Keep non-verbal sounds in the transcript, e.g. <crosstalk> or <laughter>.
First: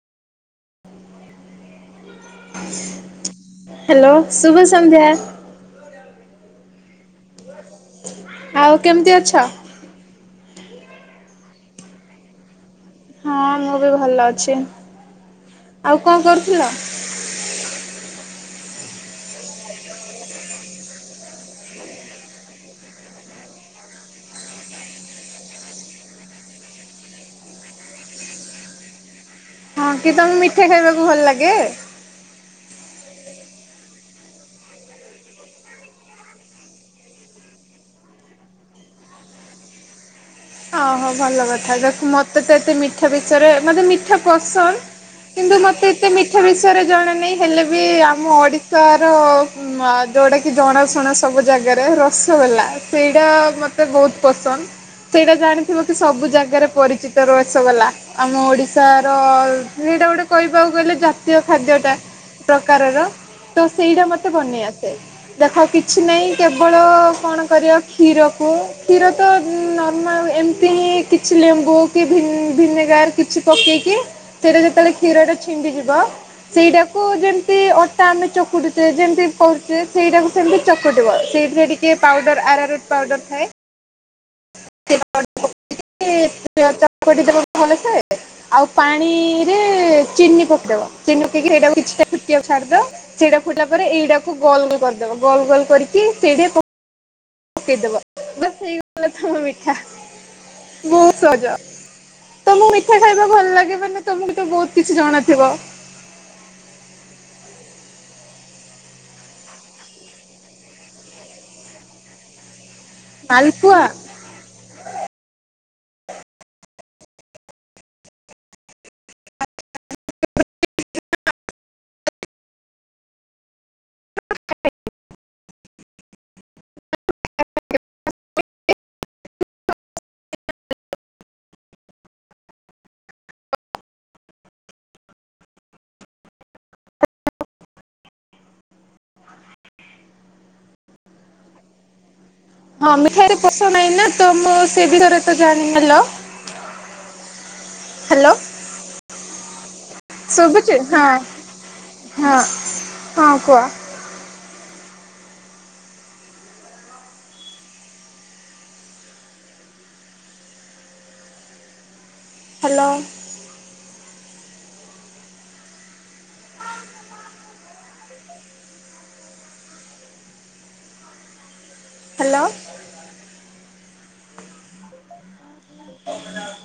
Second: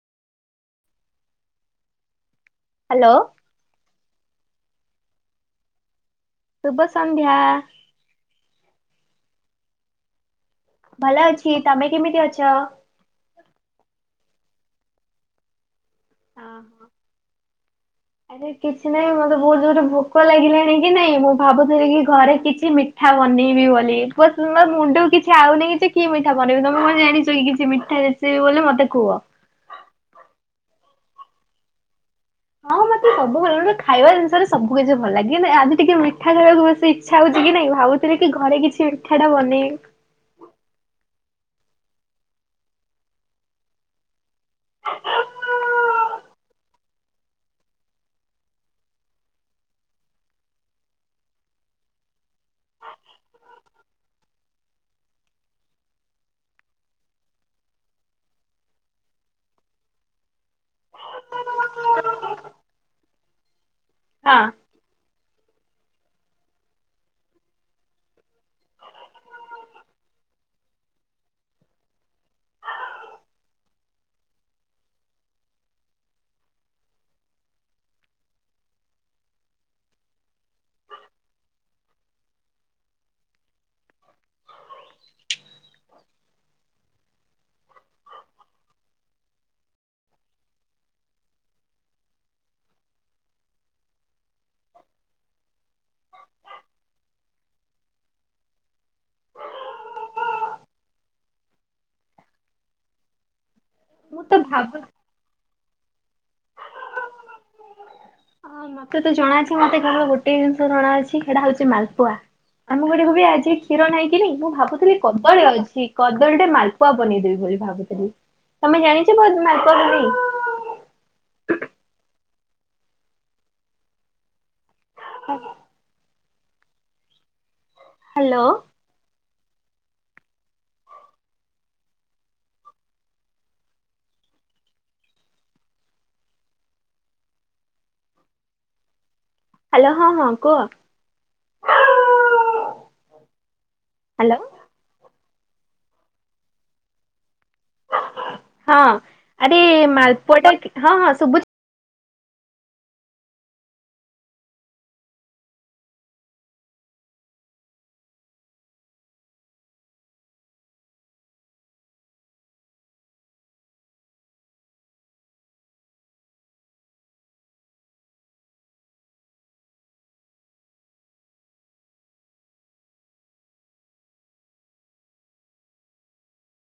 Hello hello ଶୁଭ ସନ୍ଧ୍ୟା। ଶୁଭ ସନ୍ଧ୍ୟା। ଆଉ କେମିତି ଅଛ? ଭଲ ଅଛି ତମେ କେମିତି ଅଛ? ହଁ ମୁଁ ବି ଭଲ ଅଛି ଆଉ କଣ କରୁଥିଲ? ଅହଁ, ଆରେ କିଛି ନାହିଁ ମତେ ବହୁତ ଜୋରେ ଭୋକ ଲାଗିଲାଣି କି ନାଇଁ ମୁଁ ଭାବୁଥିଲି କି ଘରେ କିଛି ମି ଠା ବନେଇବି ବୋଲି ବଟ ମୋ ମୁଣ୍ଡକୁ କିଛି ଆଉନି କିଛି କି ମିଠା ବନେଇବି ତମେ କଣ ଜାଣିଛ କି କିଛି ମିଠା ରେ ସିପି ବୋଲି ମତେ କୁହ। ହଁ କି ତମକୁ ମିଠା ଖାଇବାକୁ ଭଲ ଲାଗେ? ହଁ ମତେ ସବୁ ଭଲ ଲାଗେ ଖାଇବା ଜିନିଷରେ ସବୁ କିଛି ଭଲ ଲାଗେ ହେଲେ ଆଜି ଟିକେ ମିଠା ଖାଇବାକୁ ବେଶି ଇଛା ହଉଛି କି ନାଇଁ ଭାବୁ ଥିଲିକି ଘରେ କିଛି ମିଠା ଟା ବନେଇବି ଓହୋ ଭଲ କଥା ଦେଖ ମତେ ତ ଏତେ ମିଠା ବିଷୟରେ ମତେ ମିଠା ପସନ୍ଦ। କିନ୍ତୁ ମୋତେ ଏତେ ମିଠା ବିଷୟରେ ଜଣାନାହିଁ ହେଲେ ବି ଆମ ଓଡ଼ିଶାର। ମାଂ ଯୋଉଟା କି ଜଣାଶୁଣା ସବୁ ଜାଗାରେ ରସଗୋଲା, ସେଇଟା ମତେ ବହୁତ ପସନ୍ଦ। ସେଇଟା ଜାଣିଥିବ, କି ସବୁ ଜାଗାରେ ପରିଚିତ ରସୋଗଲା। ଆମ ଓଡିଶାର! ସେଇଟା ଗୋଟେ କହିବାକୁ ଗଲେ ଜାତୀୟ ଖାଦ୍ୟ ଟା। ପ୍ରକାରର, ତୋ ସେଇଟା ମତେ ହଁ ବନେଇ ଆସେ। ଦେଖ କିଛି ନାହିଁ କେବଳ କଣ କରିବା କ୍ଷୀରକୁ କ୍ଷୀର ତ ନର୍ମାଲ ଏମିତି ତି ହିଁ କିଛି ଲେମ୍ବୁ କି ଭିନ ଭିନେଗାର କିଛି ପକେଇକି ସେଇଟା ଯେତେବେଳେ କ୍ଷୀର ଟା ଛିଣ୍ଡିଯିବ ସେଇଟାକୁ ଯେମତି ଅଟା ଆମେ ଚକୁଡୁଛେ, ଯେମିତି କରୁଛେ, ସେଇଟାକୁ ସେମିତି ଚକୁଟିବ ସେଇଥିରେ ଟିକେ ଟିକେ ପାଉଡର ଆର ରୁଟ ପାଉଡର ଥାଏ--' <unintelligible> ଏତ ଚକଟି ଦେବ ଭଲ ସେ? ଆଉ ପାଣି ରେ ଚିନି ପକେଇବ ଚିନି ପକେଇକି ସେଇଟାକୁ କିଛିଟା ଛୁଟିବାକୁ ଛାଡିଦବା ସେଇଟା ଫୁଟିଲା ପରେ, ଏଇଟାକୁ ଗୋଲ କରିଦବ ଗୋଲ ଗୋଲ କରିକି ସେଇଟି ପ ପକେଇଦବ, ବସ ହେଇଗଲା ତମ ମିଠା। ବହୁତ ସହଜ, ତମକୁ ମିଠା ଖାଇବା ଭଲ ଲାଗିବ ନା ମୁଁ ତମକୁ ତ ବହୁତ ଭାବୁଛି କିଛି ଜଣାଥିବ? ହଁ ମତେ ତ ଜଣା ଅଛି ମତେ କେବଳ ଗୋଟେ ଜିନିଷ ଜଣାଅଛି। ସେଇଟା ହଉଛି ମାଲପୁଆ। ଆମ ଘରେ ଏବବି ଆଜି ମାଲପୁଆ କ୍ଷୀର ନାହିଁ କି ରି ମୁଁ ଭାବୁଥିଲି କଦଳୀ ଅଛି, କଦଳୀ ଟେ ମାଲପୁଆ ବନେଇଦେବି। ମୁଇ ଭାବୁଥିଲି ତମେ ଜାଣିଥିଲ ମାଲପୁଆ ବନେଇ। ହଁ ହ୍ୟାଲୋ ହ୍ୟାଲୋ ହଁ ହଁ କୁହ। ହଁ ମିଠାଇରେ ପୋଷଣ ନାଇନା ତ ହ୍ୟାଲୋ। ମୁଁ ସେ ବିଷୟରେ ଏତେ ଜାଣିନି। ହ୍ଯାଲୋ ହ୍ୟାଲୋ ହଁ ଆରେ ମାଲପୁଆ ଟା ହଁ ହଁ ସୁବୁଜି। ହଁ ହଁ କୁହ ହ୍ୟାଲୋ ହ୍ୟାଲୋ